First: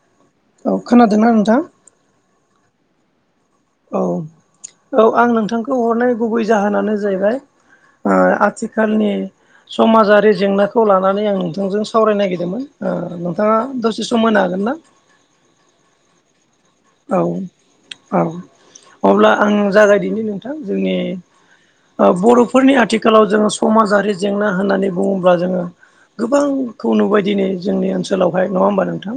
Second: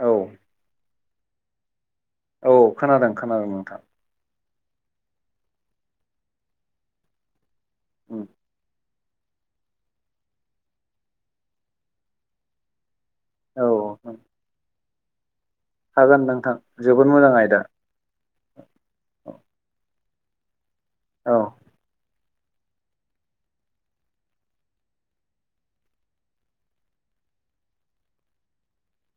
औ औ खोनादों ना नोंथां। औ खोनादों खोनादों नोंथां। औ औ आं नोंथांखौ हरनाय गुबै जाहोनानो जाहैबाय उम आथिखाल आथिखालनि समाजारि जेंनाखौ लानानै आं नोंथांजों सावरायनो नागिरदोंमोन। नोंथाङा औ दसे सम होनो हागोन ना? हागोन नोंथां। जोबोद औ मोजां आयदा औ अब्ला आं जागायदिनि नोंथां जोंनि औ। बर'फोरनि आथिखालाव जोङो समाजारि जेंना होननानै बुङोब्ला जोङो। गोबांखौ नुबायदि नै जोंनि ओनसोलावहाय नङा होमबा नोंथां।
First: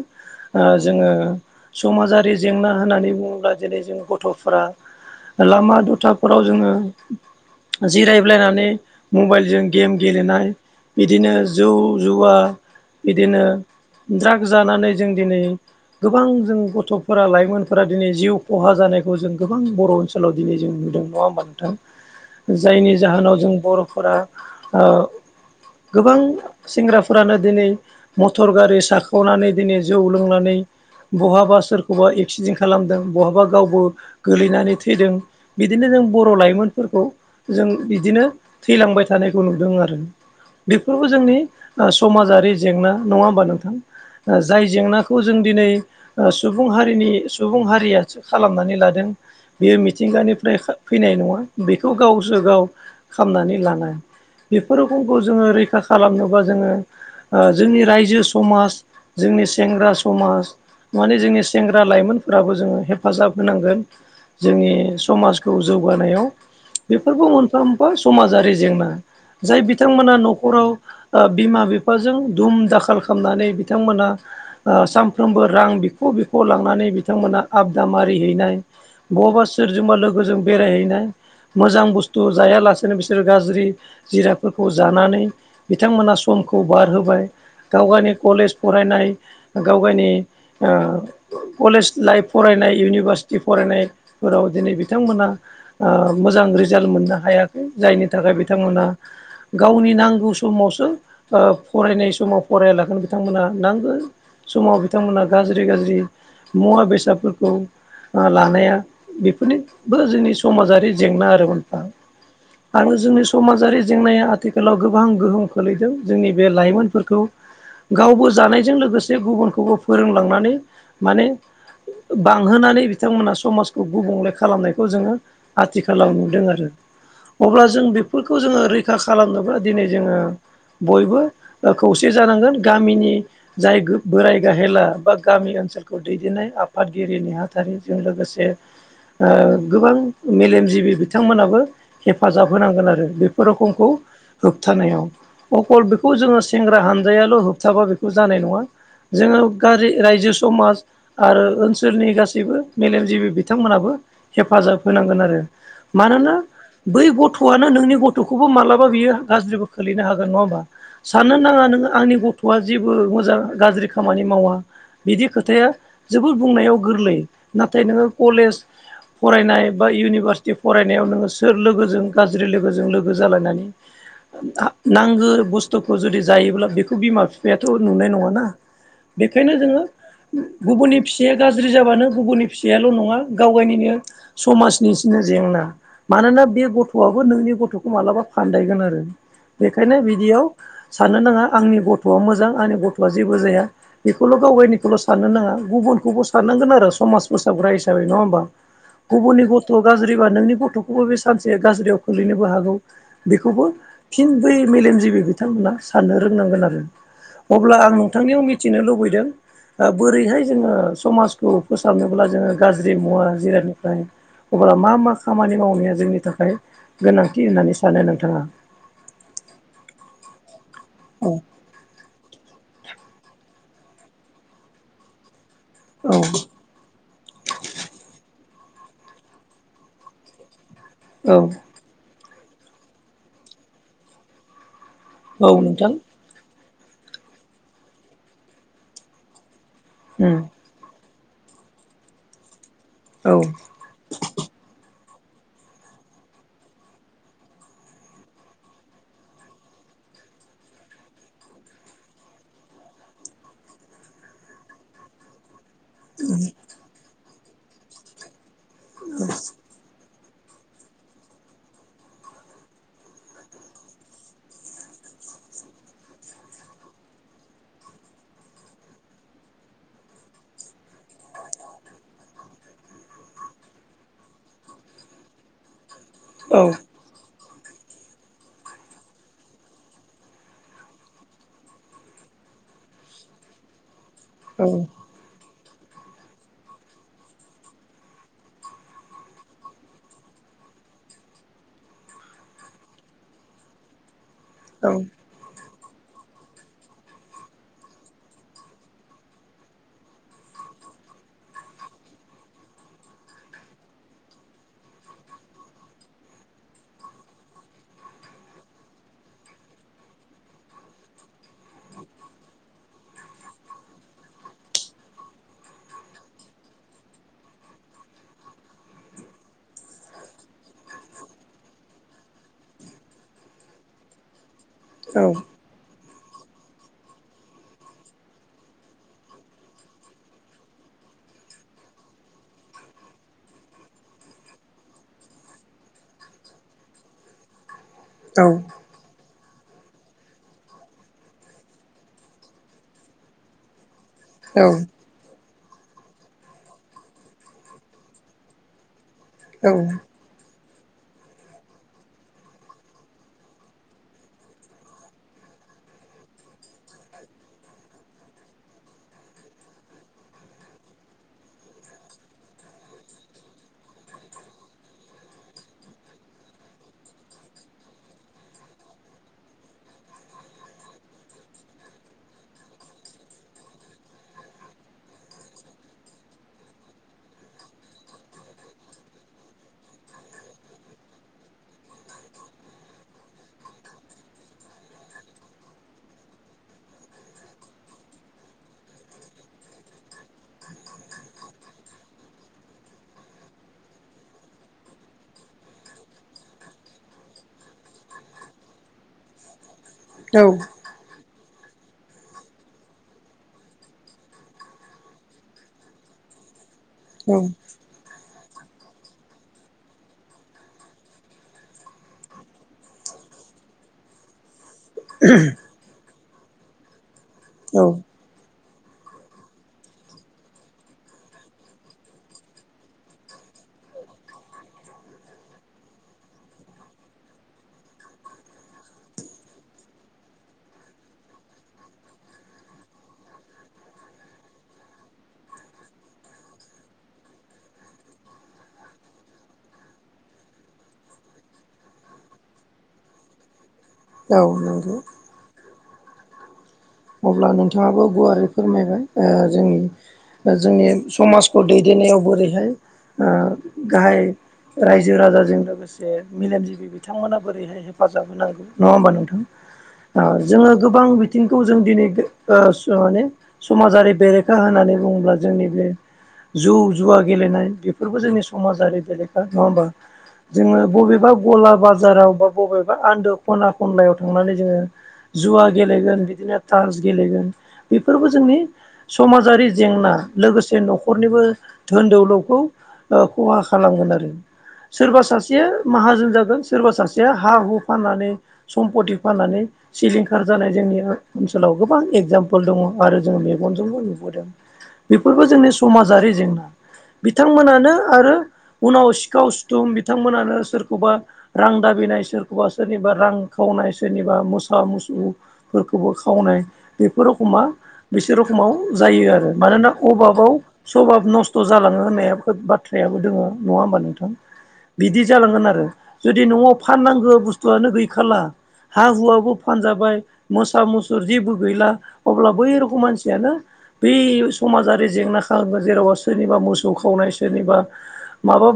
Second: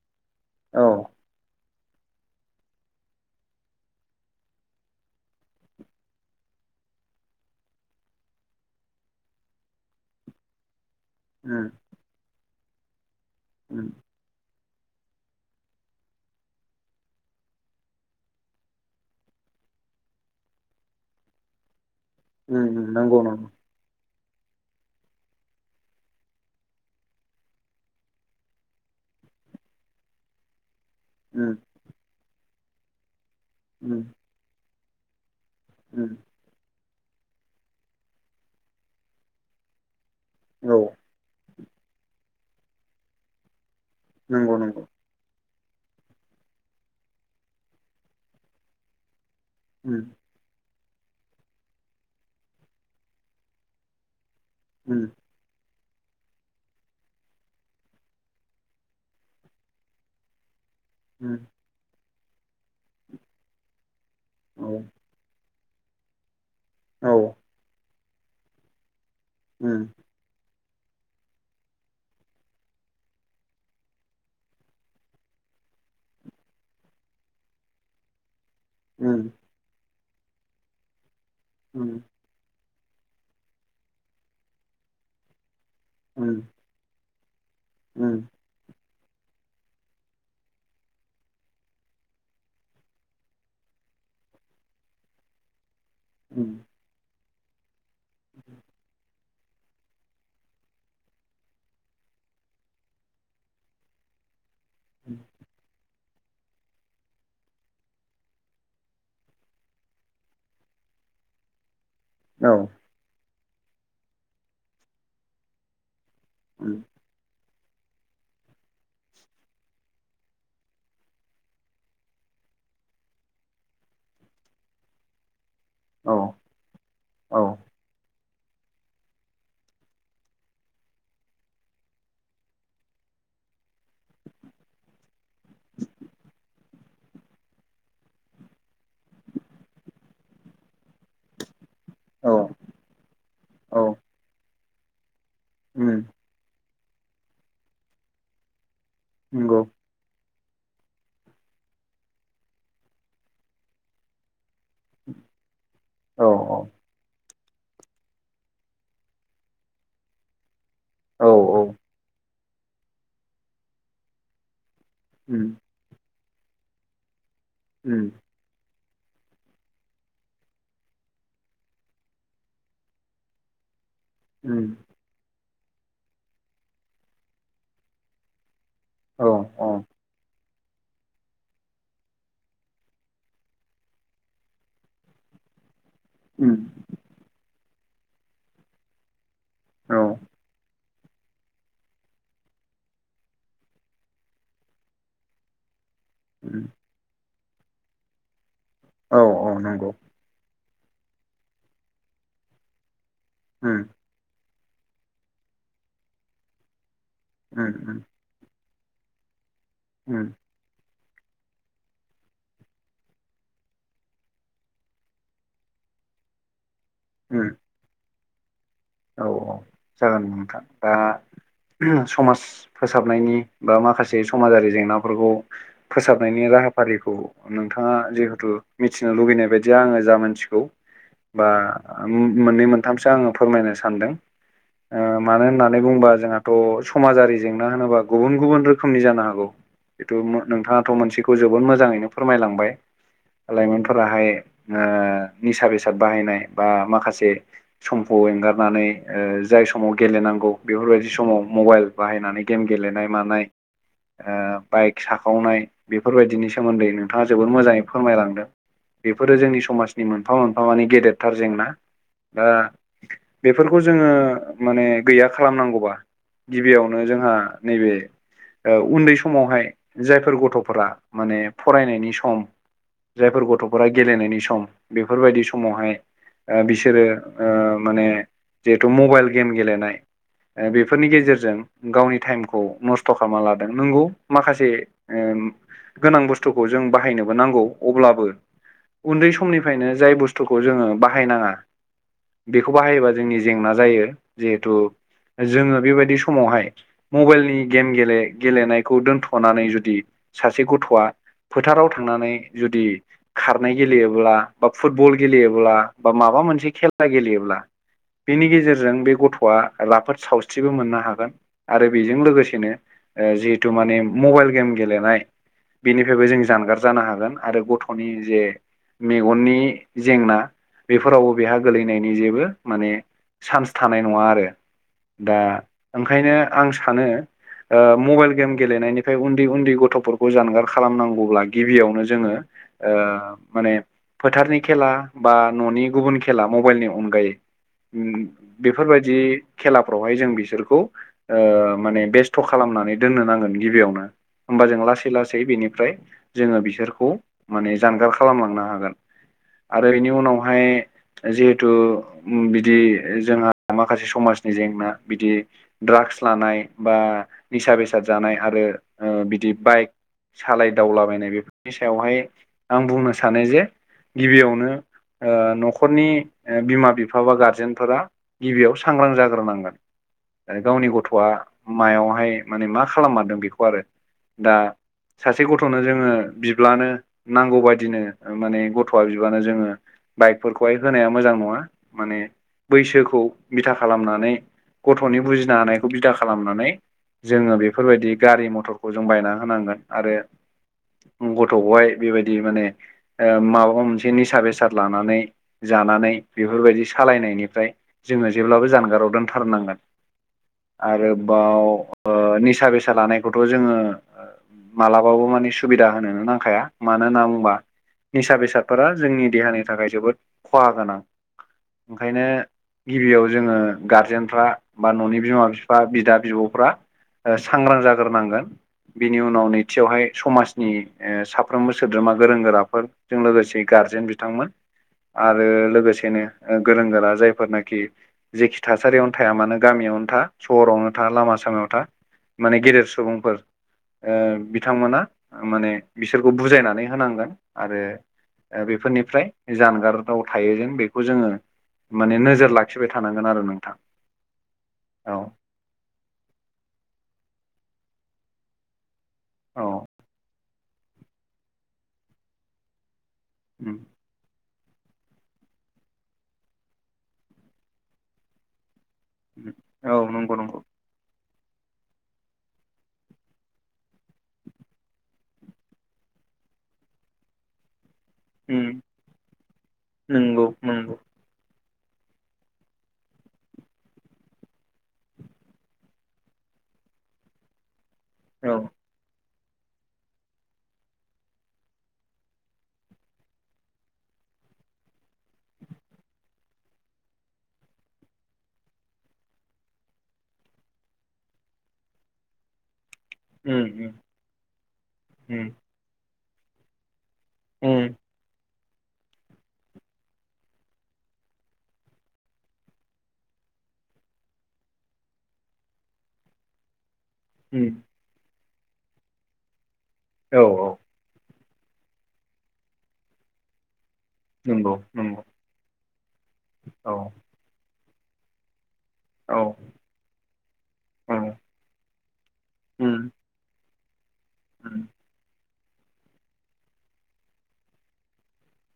औ जोङो समाजारि जेंना होननानै बुङोब्ला दिरै जों गथ'फ्रा लामा दथाफोराव जोङो जिरायब्लायनानै मबाइलजों गेम गेलेनाय बिदिनो जौ उम जुवा बिदिनो उम द्राग्स जानानै जों दिनै गोबां जों गथ' फोर लाइमोनफोरा दिनै जिउ खहा जानायखौ जों गोबां बर' ओनसोलाव दिनै जों नुदों नङा होमबा नोंथां। उम उम जायनि नंगौ जाहोनाव नंगौ जों बर'फोरा ओ गोबां सेंग्राफोरानो दिनै मटर गारि साख'नानै दिनै जौ लोंनानै उम बहाबा सोरखौबा एक्सिडेन्ट खालामदों बहाबा गावबो उम गोलैनानै थैदों। बिदिनो जों उम बर' लाइमोनफोरखौ जों बिदिनो थैलांबाय थानायखौ नुदों आरो। औ बेफोरबो जोंनि समाजारि जेंना नङा होमबा नोंथां नंगौ जाय नंगौ जेंनाखौ खौ जों दिनै सुबुं हारिनि सुबुं हारियासो खालामनानै लादों। बेयो उम मिथिंगानिफ्राय फैनाय नङा बेखौ गावसो गाव खालामामनानै लानाय। बेफोर उम रोखोमखौ जोङो रैखा खालामनोबा जोङो जोंनि रायजो समाज जोंनि सेंग्रा समाज माने उम जोंनि सेंग्रा लाइमोनफोराबो जोङो हेफाजाब होनांगोन जोंनि औ समाज खौ जौगानायाव औ बेफोरबो मोनफा मोनफा समाजारि जेंना जाय उम बिथांमोना न'खराव बिमा बिफाजों दुम दाखाल खालामनानै बिथांमोनहा सानफ्रोमबो रां बिख' बिख' लांनानै बिथांमोना आबदा मारिहैनाय उम बबा सोरजोंबा लोगोजों बेरायहैनाय मोजां उम बुस्थु जायालासेनो बिसोरो गाज्रि जिराफोरखौ जानानै बिथांमोना उम समखौ बारहोबाय गाव गावनि उम कलेज फरायनाय गाव गावनि ओ कलेज लाइफ फरायनाय इउनिभारसिटि फरायनायफोराव दिनै बिथांमोना मोजां उम रिजाल्ट मोननो हायाखै जायनि थाखाय बिथांमोना गावनि नांगौ समावसो फरायनाय समाव फरायलागोन बिथांमोनहा नांगौ समाव बिथांमोना गाज्रि गाज्रि मुवा बेसादफोरखौ लानाया बेफोरनिबो जोंनि समाजारि जेंना आरो मोनफा औ आरो जोंनि समाजारि जेंनाया आथिखालाव गोबां गोहोम खोलैदों जोंनि बे उम लाइमोनफोरखौ गावबो जानायजों लोगोसे गुबुनखौबो फोरोंलांनानै माने बांहोनानै बिथांमोना समाजखौ गुबुंले खालामनायखौ जोङो औ आथिखालाव नुदों आरो औ अब्ला जों बे बेफोरखौ जोङो रैखा खालामनोब्ला दिनै जोङो बयबो ओ खौसे जानांगोन गामिनि जाय बोराय गाहेला बा गामि ओनसोलाव खौ दैदेननाय आफादगिरि नेहाथारिजों लोगोसे ओ गोबां मेलेमजिबि बिथांमोनाबो औ हेफाजाब होनांगोन आरो बेफोर औ रखमखौ होबथानायाव अखल उम बेखौ जोङो सेंग्रा हानजायाल' होबथाबा बेखौ जानाय नङा जोङो नंगौ गारि रायजो समाज आरो ओनसोलनि गासैबो मेलेमजिबि बिथांमोनाबो हेफाजाब होनांगोन आरो औ मानोना बै गथ'आनो नोंनि गथ'खौबो मालाबा बियो गाज्रिबो खोलैनो हागोन नङा होमबा औ साननो औ नाङा नोङो आंनि गथ'आ जेबो मोजां गाज्रि खामानि मावा बिदि उम खोथाया जोबोर बुंनायाव गोरलै नाथाय नोङो उम कलेज फरायनाय बा इउनिभारसिटि फरायनायाव नोङो सोर लोगोजों गाज्रि लोगोजों लोगो जालायनानै उम [inaudible] नांगौ बुस्थुखौ जुदि जायोब्ला बेखौ बिमा बिफायाथ' नुनाय नङाना औ बेखायनो औ जोङो गुबुननि फिसाया गाज्रि जाबानो गुबुननि फिसायल' नङा गाव गायनिनो समाजनिसिनो जेंना मानोना उम बे गथ'आबो नोंनि गथ'खौ मालाबा फानदायगोन आरो बेखायनो औ बिदियाव साननो नाङा आंनि गथ'आ मोजां आंनि गथ'आ जेबो जाया बेखौल' गाव गायनिखौल' साननो नाङा गुबुनखौबो उम सारनांगोन आरो समाज फोसाबग्रा हिसाबै नङा होमबा औ गुबुननि औ गथ' नंगौ गाज्रिबा नोंनि गथ'खौबो बे सानसे गाज्रियाव खोलैनोबो हागौ बेखौबो उम फिन बै मेलेमजिबि बिथांमोना साननो रोंनांगोन आरो उम अब्ला आं उम नोंथांनियाव मिथिनो लुबैदों उम बोरैहाय जोङो समाजखौ फोसाबनोब्ला जोङो गाज्रि मुवा जिरायनिफ्राय अब्ला मा मा खामानि मावनाया जोंनि थाखाय गोनांथि उम होननानै सानो नोंथाङा औ औ जागोन नोंथांझ औ ओ समाज फोसाबनायनि बा माखासे समाजारि जेंनाफोरखौ औ फोसाबनायनि राहाफारिखौ नोंथाङा जिहेथु मिथिनो लुगैनाय बायदिया आङो जा मानसिखौ औ बा मोननै मोनथामसो आङो फोरमायनो सानदों ओ मानो औ होननानै नोंथां बुंबा जोंहा थ' समाजारि जेंना होनोबा गुबुन गुबुन रोखोमनि जानो हागौ बेथु नोंथाङाथ' मोनसे खौ जोबोद मोजाङैनो फोरमायलांबाय औ लाइ मोनफोराहाय ओ निसा बेसाद बाहायनाय बा माखासे सम एंगार नानै ओ जाय समाव गेलेनांगौ बेफोरबायदि समाव मबाइल बाहायनानै गेम गेलेनाय मानाय ओ बाइक साखावनाय बेफोरबायदिनि सोमोन्दै नोंथाङा जोबोर मोजाङै फोरमायलांदों बेफोरो जोंनि समाजनि मोन मोनफा मोनफा माने गेदेरथार जेंना ओ बेफोरखौ जोङो माने गैया खालामनांगौबा गिबियावनो जोंहा नैबे ओ उन्दै समावहाय जायफोर गथ'फोरा माने फरायनायनि सम जायफोर गथ'फोरा गेलेनायनि सम बेफोरबायदि समावहाय औ ओ बिसोरो ओ माने जिहेथु मबाइल गेम गेलेनाय बेफोरनि गेजेरजों गावनि टाइमखौ नस्थ' खालामना लादों नंगौ माखासे ओ गोनां बुस्थुखौ जों बाहायनोबो नांगौ अब्लाबो उन्दै समनिफ्रायनो जाय बुस्थुखौ जोङो बाहायनाङा बेखौ बाहायोबा जोंनि जेंना जायो जिहेथु जोङो बेबायदि समावहाय मबाइलनि गेम गेले-गेलेनायखौ दोनथ'नानै जुदि सासे गथ'आ फोथाराव थांनानै जुदि खारनाय गेलेयोब्ला बा फुटबल गेलेयोब्ला बा माबा मोनसे खेला गेलेयोब्ला बेनि गेजेरजों बे गथ'आ राफोद सावस्रिबो मोननो हागोन आरो बेजों लोगोसेनो ओ जिहेतु माने मबाइल गेम गेलेनाय बेनिफ्रायबो जों जानगार जानो हागोन आरो गथ'नि जे मेगननि जेंना बेफोरावबो बेहा गोलैनायनि जेबो माने सान्स थानाय नङा आरो औ दा ओंखायनो आं सानो ओ मबाइल गेम गेलेनायनिफ्राय उन्दै उन्दै गथ'फोरखौ जानगार खालामनांगौब्ला गिबियावनो जोङो ओ माने फोथारनि खेला बा न'नि गुबुन खेला मबाइलनि अनगायै उम औ बेफोरबायदि खेलाफ्रावहाय जों बिसोरखौ ओ माने बेस्थ' खालामनानै दोननो नांगोन गिबियावनो। औ होमबा जों औ लासै लासै बेनिफ्राय जोङो बिसोरखौ माने जानगार खालामलांनो हागोन आरो बेनि उनावहाय जिहेथु बिदि जोंहा माखासे समाजनि जेंना बिदि ड्राग्स लानाय बा निसा बेसाद जानाय आरो बिदि बाइक सालायदावलाबायनाय बेफोरनि सायावहाय आं बुंनो सानो जे गिबियावनो ओ न'खरनि ओ बिमा बि फा बा गारजेनफोरा गिबियाव सांग्रां जाग्रोनांगोन। गावनि गथ'आ मायावहाय माने मा खालामारदों बेखौ आरो दा सासे गथ'नो जोङो बिब्लानो नांगौ बादिनो माने गथ'आ बिबानो जोङो बाइकफोरखौहाय होनाया मोजां नङा माने बैसोखौ बिथा खालामनानै गथ'नि बुजिनो हानायखौ बिदा खालामनानै जोङो बेफोरबायदि गारि मथरखौ जों बायना होनांगोन आरो गथ'खौहाय बेबायदि माने ओ माबा मोनसे निसा बेसाद लानानै जानानै बेफोरबायदि सालायनायनिफ्राय जोङो जेब्लाबो जानगाराव दोनथारनांगोन। औ। आरोबाव ओ निसा बेसाद लानायखौथ' जोङो मालाबाबो मानि सुबिदा होनोनो नांखाया। मानो होनना बुंबा निसा बेसादफोरा जोंनि देहानि थाखाय जोबोद खहा गोनां। ओंखायनो गिबियाव जोङो गारजेनफ्रा बा न'नि बिमा बिफा बा बिदा बिब'फ्रा ओ सांग्रां जाग्रोनांगोन। बिनि उनाव नैथियावहाय समाजनि ओ साफ्रोमबो सोद्रोमा गोरों गोराफोर जों लोगोसे गारजेन बिथांमोन आरो लोगोसे सेनो गोरों गोरा जायफोरनाखि जेखि थासारियावनो थाया मानो गामियावनो था सहरावनो था लामा सामायाव था माने गेदेर सुबुंफोर ओ बिथांमोना माने बिसोरखौ बुजायनानै होनांगोन आरो ओ बेफोरनिफ्राय जानगाराव थायो जेन बे खौ जोङो माने नोजोर लाखिबाय थानांगोन आरो नोंथां। औ नंगौ। औ अब्ला नोंथाङाबो गुवारै फोरमायबाय ओ औ जोंनि ओ जोंनि समाजखौ दैदेननायाव बोरैहाय ओ उम। गाहाय रायजो राजाजों लोगोसे मेलेमजिबि बिथांमोना बोरैहाय हेफाजाब होनांगौ नङा होनबा नोंथां उम औ ओ नंगौ नंगौ जोङो गोबां बिथिं खौ जों दिनै ओ सो माने समाजारि बेरेखा होननानै बुङोब्ला जोंनि बे जौ जुवा गेलेनाय बेफोरबो जोंनि उम समाजारि बेरेखा नङा होमबा नंगौ जोङो नंगौ बबेबा गला बाजाराव बा बबेबा आन्दो खना खनलायाव थांनानै जोङो जुवा गेलेगोन बिदिनो टार्च गेलेगोन बेफोरबो जोंनि औ समाजारि जेंना लोगोसे न'खरनिबो धोन दौलौखौ ओ खहा खालामगोन आरो। सोरबा सासेया माहाजोन जागोन सोरबा सासेया हा हु फाननानै सम्पति फाननानै सिलिंखार जानाय जोंनि ओनसोलाव गोबां एगजामपोल दङ आरो जोङो उम मेगनजोंबो नुबोदों बेफोरबो उम जोंनि समाजारि जेंना बिथांमोनानो उम आरो उनाव सिखाव सिुथुम बिथांमोनानो सोरखौबा रां दाबिनाय सोरखौबा सोरनिबा रां खावनाय सोरनिबा मोसा मुसु खौबो खावनाय बेफोर रखमा उम बिसोर रखमाव जायो आरो मानोना औ अभाबाव औ सभाब नस्थ' जालाङो होननाय बाथ्रायाबो दङ नङा होमबा नोंथां। नंगौ बिदि नंगौ जालांगोन आरो जुदि न'आव औ फाननांगौ बुस्थुआनो गैखाला हा औ हुवाबो फानजाबाय। मोसा औ मुसुर जेबो गैला अब्ला बै रखम उम मानसियानो बै उम समाजारि जेंना खालामो जेरावबा सोरनिबा मोसौ खावनाय सोरनिबा माबा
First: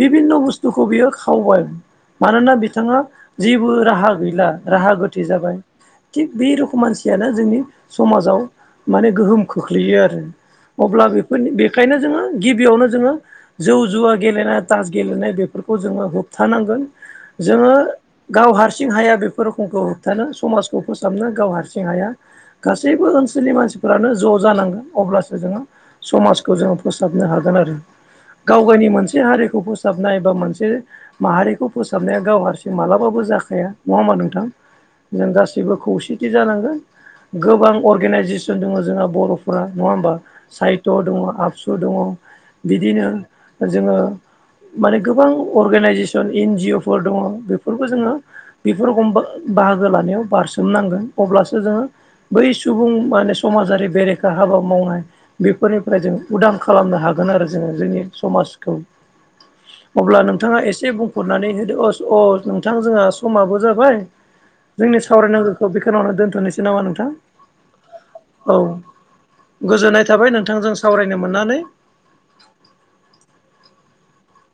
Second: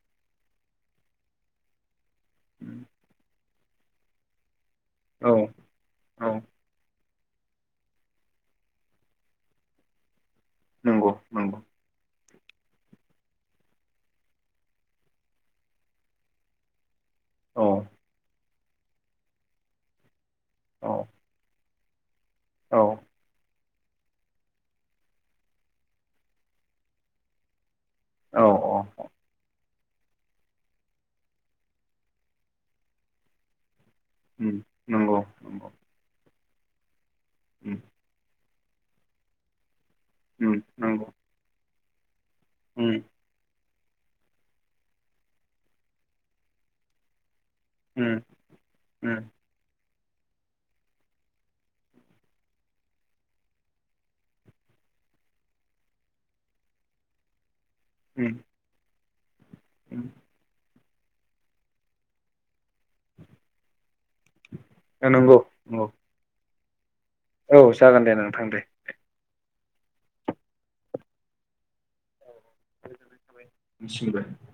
बिभिन्न' बुस्थुखौ बियो खावबाय मानोना औ बिथाङा जेबो राहा गैला राहा गोथे जाबाय। औ थिग बे रोखम मानसियानो जोंनि समाजाव माने गोहोम खोख्लैयो आरो। अब्ला नंगौ बेफोरनि नंगौ बेखायनो जोङो गिबियावनो जोङो जौ जुवा गेलेनाय तास गेलेनाय बेफोरखौ जोङो होबथानांगोन। औ जोङो गाव हारसिं हाया बेफोर रोखोमखौ होबथानो समाजखौ औ फोसाबनो गाव हारसिं हाया औ गासैबो ओनसोलनि मानसि फोरानो ज' जानांगोन अब्लासो जोङो समाजखौ जोङो फोसाबनो हागोन आरो। औ औ गावगायनि मोनसे हारिखौ बोस फोसाबनाय एबा मोनसे माहारिखौ फोसाबनाया गाव हारसिं मालाबाबो जाखाया नङा होमा नोंथां। उम नंगौ जों नंगौ गासैबो खौसेथि जानांगोन गोबां उम अर्गेनाइजेसन दङ जोंहा बर'फोरा नङा होमबा उम साहित' नंगौ दङ आबसु दङ उम बिदिनो जोङो माने गोबां अर्गेनाइजेसन एनजिअ फोर दङ बे फोरबो जोङो उम बेफोर उम एखमबा बाहागो लानायाव बारसोमनांगोन अब्लासो जोङो बै सुबुं माने समाजारि बेरेखा हाबा मावनाय बेफोरनिफ्राय जों उदां खालामनो हागोन आरो जोङो जोंनि उम समाजखौ उम अब्ला नोंथाङा एसे बुं हरनानै होदो अस अ नोंथां जोंहा समाबो जाबाय जोंनि नंगौ सावरायनांगौखौ नंगौ बेखौनो दोनथ'नोसै नामा नोंथां औ जागोन दे नोंथां औ दे। गोजोननाय थाबाय नोंथांजों सावरायनो मोननानै [unintelligible]